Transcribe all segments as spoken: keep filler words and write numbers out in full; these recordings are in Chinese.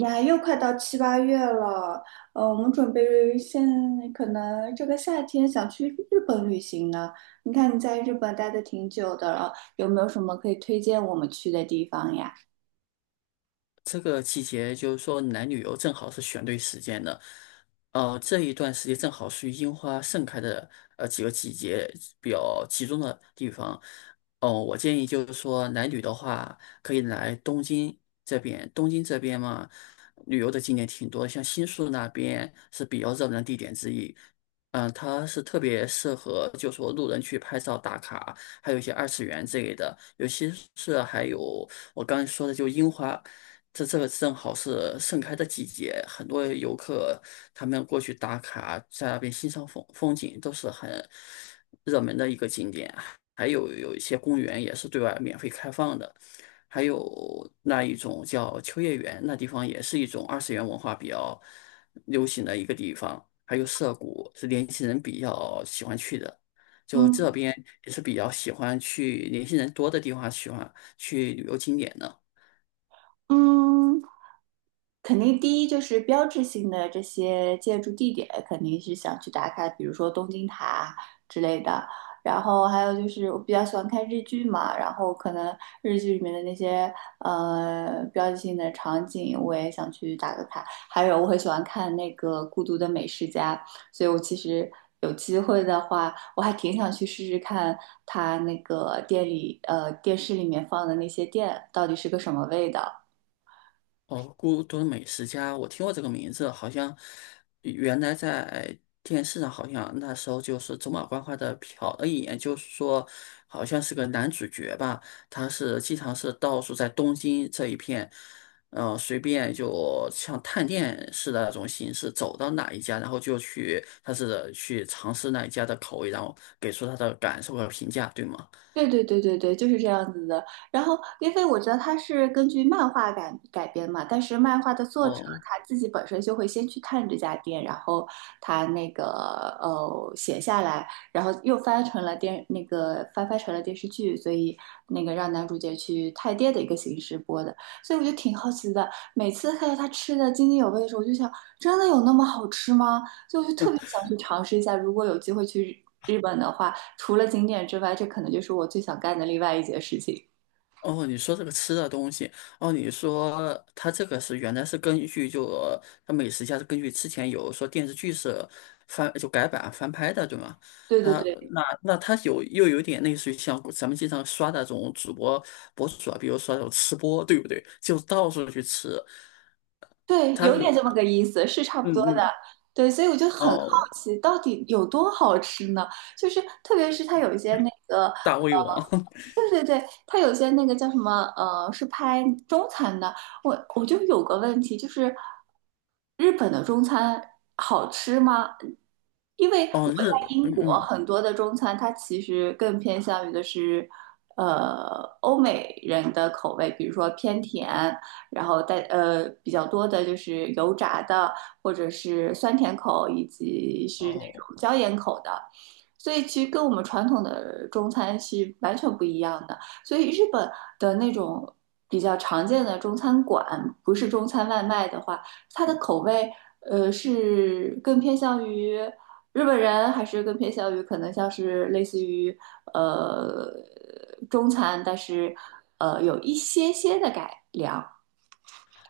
呀，又快到七八月了，呃，我们准备现可能这个夏天想去日本旅行呢。你看你在日本待的挺久的了，有没有什么可以推荐我们去的地方呀？这个季节就是说来旅游正好是选对时间的，呃，这一段时间正好属于樱花盛开的呃几个季节比较集中的地方。哦、我建议就是说来旅的话，可以来东京这边。东京这边嘛，旅游的景点挺多，像新宿那边是比较热门的地点之一。嗯、它是特别适合，就说路人去拍照打卡，还有一些二次元之类的，尤其是还有我刚才说的，就樱花。这这个正好是盛开的季节，很多游客他们过去打卡，在那边欣赏风风景都是很热门的一个景点。还有有一些公园也是对外免费开放的，还有那一种叫秋叶原，那地方也是一种二次元文化比较流行的一个地方。还有涩谷是年轻人比较喜欢去的，就这嗯边也是比较喜欢去年轻人多的地方，喜欢去旅游景点的。嗯，肯定第一就是标志性的这些建筑地点，肯定是想去打卡，比如说东京塔之类的。然后还有就是我比较喜欢看日剧嘛，然后可能日剧里面的那些呃标志性的场景，我也想去打个卡。还有我很喜欢看那个《孤独的美食家》，所以我其实有机会的话，我还挺想去试试看他那个店里呃电视里面放的那些店到底是个什么味道。哦，孤独美食家，我听过这个名字，好像原来在电视上，好像那时候就是走马观花的瞟了一眼，就是说好像是个男主角吧，他是经常是到处在东京这一片，嗯，随便就像探店似的那种形式，走到哪一家，然后就去，他是去尝试那一家的口味，然后给出他的感受和评价，对吗？对对对对对，就是这样子的。然后，因为我觉得它是根据漫画改改编嘛，但是漫画的作者哦。他自己本身就会先去看这家店，然后他那个呃写下来，然后又翻成了电那个翻拍成了电视剧，所以那个让男主角去探店的一个形式播的。所以我就挺好奇的，每次看到他吃的津津有味的时候，我就想，真的有那么好吃吗？所以我就特别想去尝试一下，如果有机会去日本的话。除了景点之外，这可能就是我最想干的另外一件事情。哦，你说这个吃的东西，哦，你说它这个是原来是根据就呃它美食家是根据之前有说电视剧是翻就改版翻拍的，对吗？对对它对那那它有又有点类似于像咱们经常刷那种主播博主啊，比如说那种吃播，对不对？就到处去吃，对，它有是点这么个意思，是差不多嗯的。嗯。对，所以我就很好哦，奇，到底有多好吃呢？就是特别是它有一些那个大呃胃王 对对，他有些那个叫什么，呃，是拍中餐的。我我就有个问题，就是日本的中餐好吃吗？因为哦。我在日英嗯国，嗯很多的中餐它其实更偏向于的是，呃，欧美人的口味，比如说偏甜，然后带呃比较多的就是油炸的，或者是酸甜口，以及是那哦。种椒盐口的。所以其实跟我们传统的中餐是完全不一样的。所以日本的那种比较常见的中餐馆，不是中餐外卖的话，它的口味呃是更偏向于日本人，还是更偏向于可能像是类似于呃中餐，但是呃有一些些的改良。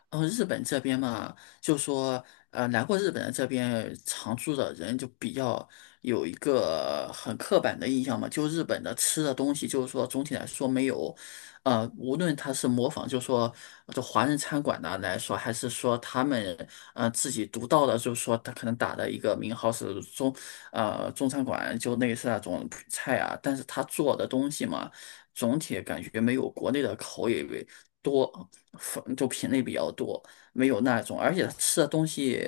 然后日本这边嘛，就说呃，来过日本的这边常住的人就比较有一个很刻板的印象嘛，就日本的吃的东西，就是说总体来说没有，呃，无论他是模仿，就说这华人餐馆的来说，还是说他们呃自己独到的，就是说他可能打的一个名号是中呃中餐馆，就类似那种菜啊，但是他做的东西嘛，总体感觉没有国内的口味。多，粉就品类比较多，没有那种，而且吃的东西，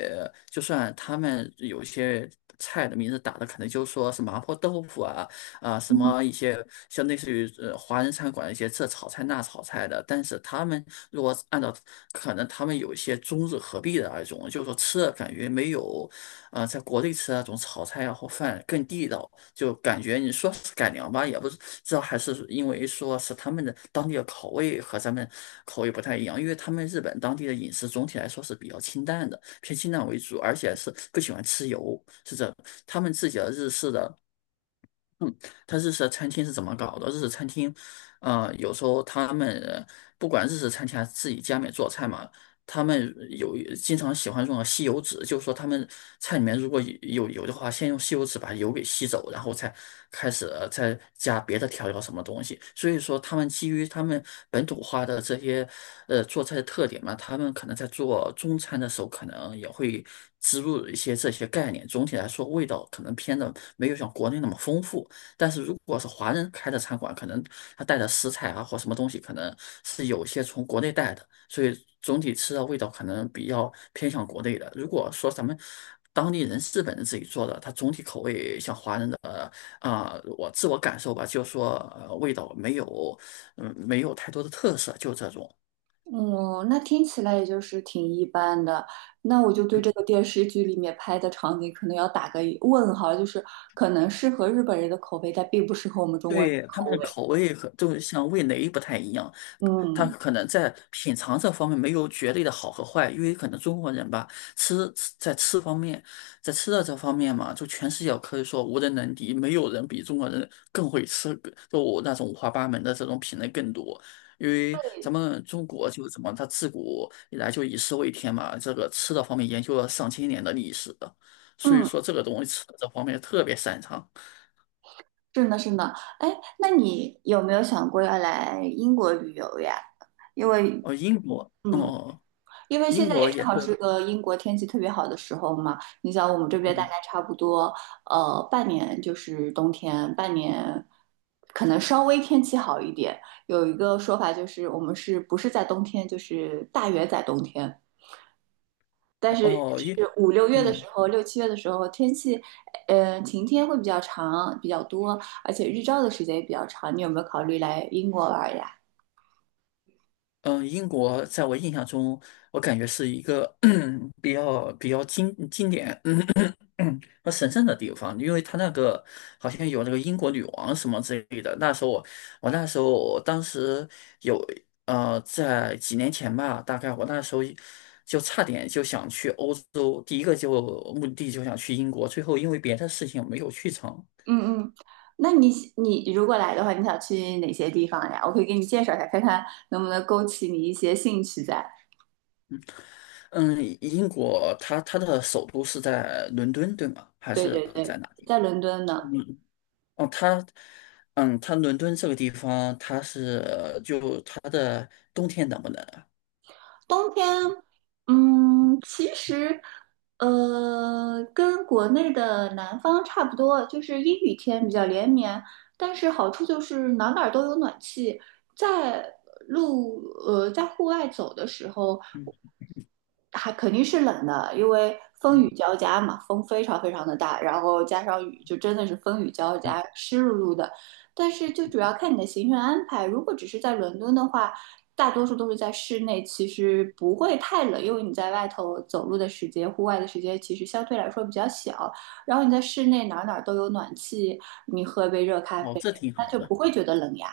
就算他们有些菜的名字打的可能就说是麻婆豆腐啊，啊什么一些像类似于呃华人餐馆一些这炒菜那炒菜的，但是他们如果按照可能他们有一些中日合璧的那种，就是说吃的感觉没有。啊，在国内吃那种炒菜啊或饭更地道，就感觉你说是改良吧，也不是，这还是因为说是他们的当地的口味和咱们口味不太一样，因为他们日本当地的饮食总体来说是比较清淡的，偏清淡为主，而且是不喜欢吃油，是这他们自己的日式的嗯，它日式餐厅是怎么搞的？日式餐厅，呃，有时候他们不管日式餐厅还是自己家里面做菜嘛，他们有经常喜欢用吸油纸，就是说他们菜里面如果有油的话，先用吸油纸把油给吸走，然后才开始呃再加别的调料什么东西。所以说，他们基于他们本土化的这些呃做菜的特点嘛，他们可能在做中餐的时候，可能也会植入一些这些概念。总体来说，味道可能偏的没有像国内那么丰富。但是如果是华人开的餐馆，可能他带的食材啊或什么东西，可能是有些从国内带的，所以总体吃的味道可能比较偏向国内的。如果说咱们当地人日本人自己做的，它总体口味像华人的啊、我自我感受吧，就是说、呃、味道没有，嗯，没有太多的特色，就这种。嗯，那听起来也就是挺一般的。那我就对这个电视剧里面拍的场景可能要打个问号，就是可能适合日本人的口味，但并不适合我们中国人的对，他们口的味。口味和就是像味蕾不太一样，他嗯可能在品尝这方面没有绝对的好和坏，因为可能中国人吧，吃吃在吃方面，在吃的这方面嘛，就全世界可以说无人能敌，没有人比中国人更会吃，就我那种五花八门的这种品类更多。因为咱们中国就怎么，它自古以来就以食为天嘛，这个吃的方面研究了上千年的历史的所以嗯，说这个东西吃的这方面特别擅长。是呢是呢，哎，那你有没有想过要来英国旅游呀？因为哦，英国。嗯，哦。因为现英在也国也正好是是，个英国天气特别好的时候嘛。你想我们这边大概嗯，差不多，呃，半年就是冬天，半年可能稍微天气好一点。有一个说法就是，我们是不是在冬天，就是大约在冬天。但是哦，英，就是五六月的时嗯候，六七月的时候，天气，呃，晴天会比较长，比较多，而且日照的时间也比较长。你有没有考虑来英国玩呀？嗯，呃英国在我印象中，我感觉是一个 比较比较经经典嗯和神圣的地方，因为它那个好像有那个英国女王什么之类的。那时候我我那时候我当时有呃在几年前吧，大概我那时候就差点就想去欧洲，第一个就目的地就想去英国，最后因为别的事情没有去成。嗯嗯，那你你如果来的话，你想去哪些地方呀？我可以给你介绍一下，看看能不能勾起你一些兴趣在。嗯，英国它它的首都是在伦敦，对吗？还对是对在对，哪在伦敦呢。嗯，哦，它，嗯，它伦敦这个地方，它是呃就它的冬天冷不冷啊？冬天，嗯，其实，呃，跟国内的南方差不多，就是阴雨天比较连绵，但是好处就是哪哪儿都有暖气，在路，呃，在户外走的时候，还肯定是冷的，因为风嗯雨交加嘛，风非常非常的大，然后加上雨，就真的是风雨交嗯，加，湿漉漉的。但是就主要看你的行程安排，如果只是在伦敦的话，大多数都是在室内，其实不会太冷，因为你在外头走路的时间、户外的时间其实相对来说比较小。然后你在室内哪儿哪儿都有暖气，你喝杯热咖哦，啡，这挺那好就的。不会觉得冷呀。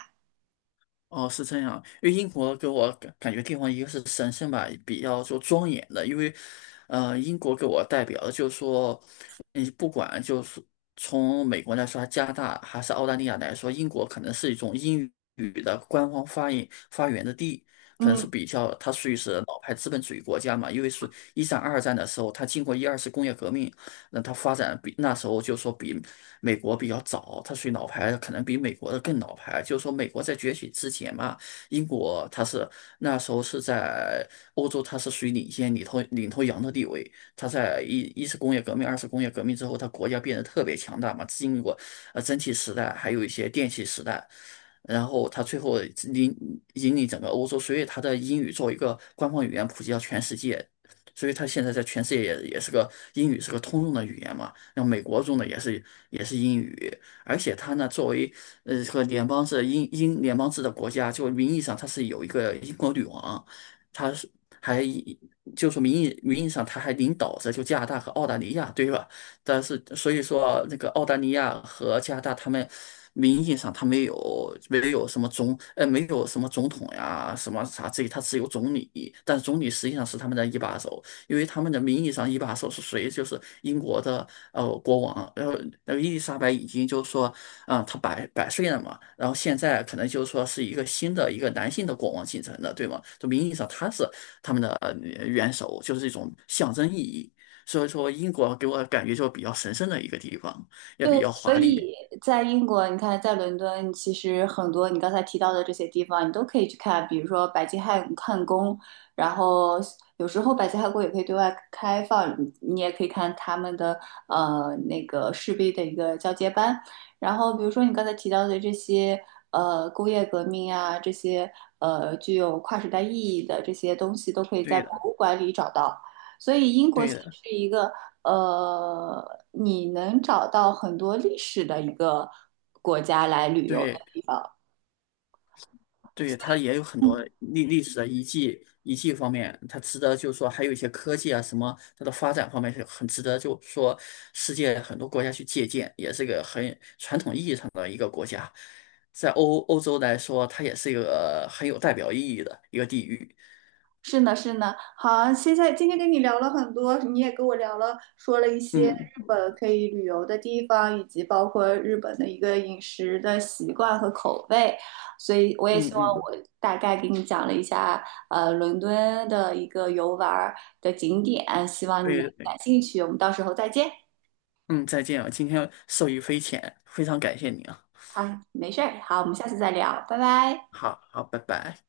哦，是这样，因为英国给我感感觉地方一个是神圣吧，比较就庄严的，因为，呃，英国给我代表的就是说，你不管就是从美国来说，加拿大还是澳大利亚来说，英国可能是一种英语的官方发音发源的地，可能是嗯，比较它属于是老牌资本主义国家嘛，因为是一战、二战的时候，它经过一二次工业革命，那它发展比那时候就说比美国比较早，它属于老牌，可能比美国的更老牌。就是说美国在崛起之前嘛，英国它是那时候是在欧洲，它是属于领先领头领头羊的地位。它在一一次工业革命、二次工业革命之后，它国家变得特别强大嘛，经历过呃蒸汽时代，还有一些电气时代。然后它最后引引领整个欧洲，所以它的英语作为一个官方语言普及到全世界，所以他现在在全世界也也是个英语是个通用的语言嘛。那美国用的也是也是英语，而且他呢作为呃和联邦制英英联邦制的国家，就名义上他是有一个英国女王，他是还以就说名义名义上他还领导着就加拿大和澳大利亚，对吧？但是所以说那个澳大利亚和加拿大他们。名义上他没有没有什么总呃没有什么总统呀什么啥这，他只有总理，但是总理实际上是他们的一把手。因为他们的名义上一把手是谁，就是英国的呃国王，然后那个伊丽莎白已经就是说，啊、她百百岁了嘛，然后现在可能就是说是一个新的一个男性的国王继承的，对吗？就名义上他是他们的呃元首，就是一种象征意义。所以说，英国给我感觉就比较神圣的一个地方，也比对，较所华丽。以在英国，你看，在伦敦，其实很多你刚才提到的这些地方，你都可以去看，比如说白金汉汉宫，然后有时候白金汉宫也可以对外开放，你你也可以看他们的呃那个士兵的一个交接班，然后比如说你刚才提到的这些呃工业革命啊，这些呃具有跨时代意义的这些东西，都可以在对博的，物馆里找到，所以英国其对的，实是一个。呃，你能找到很多历史的一个国家来旅游的对。地方。对，它也有很多嗯，历历史的遗迹，遗迹方面，它值得就是说，还有一些科技啊什么，它的发展方面是很值得，就是说世界很多国家去借鉴，也是个很传统意义上的一个国家，在欧欧洲来说，它也是一个很有代表意义的一个地域。是呢，是呢。好，现在今天跟你聊了很多，你也跟我聊了，说了一些嗯日本可以旅游的地方，以及包括日本的一个饮食的习惯和口味。所以我也嗯希望嗯，我大概给你讲了一下，呃，伦敦的一个游玩儿的景点，希望你能对感对，兴趣。我们到时候再见。嗯，再见啊，今天受益匪浅，非常感谢你啊，好，没事儿。好，我们下次再聊，拜拜。好好，拜拜。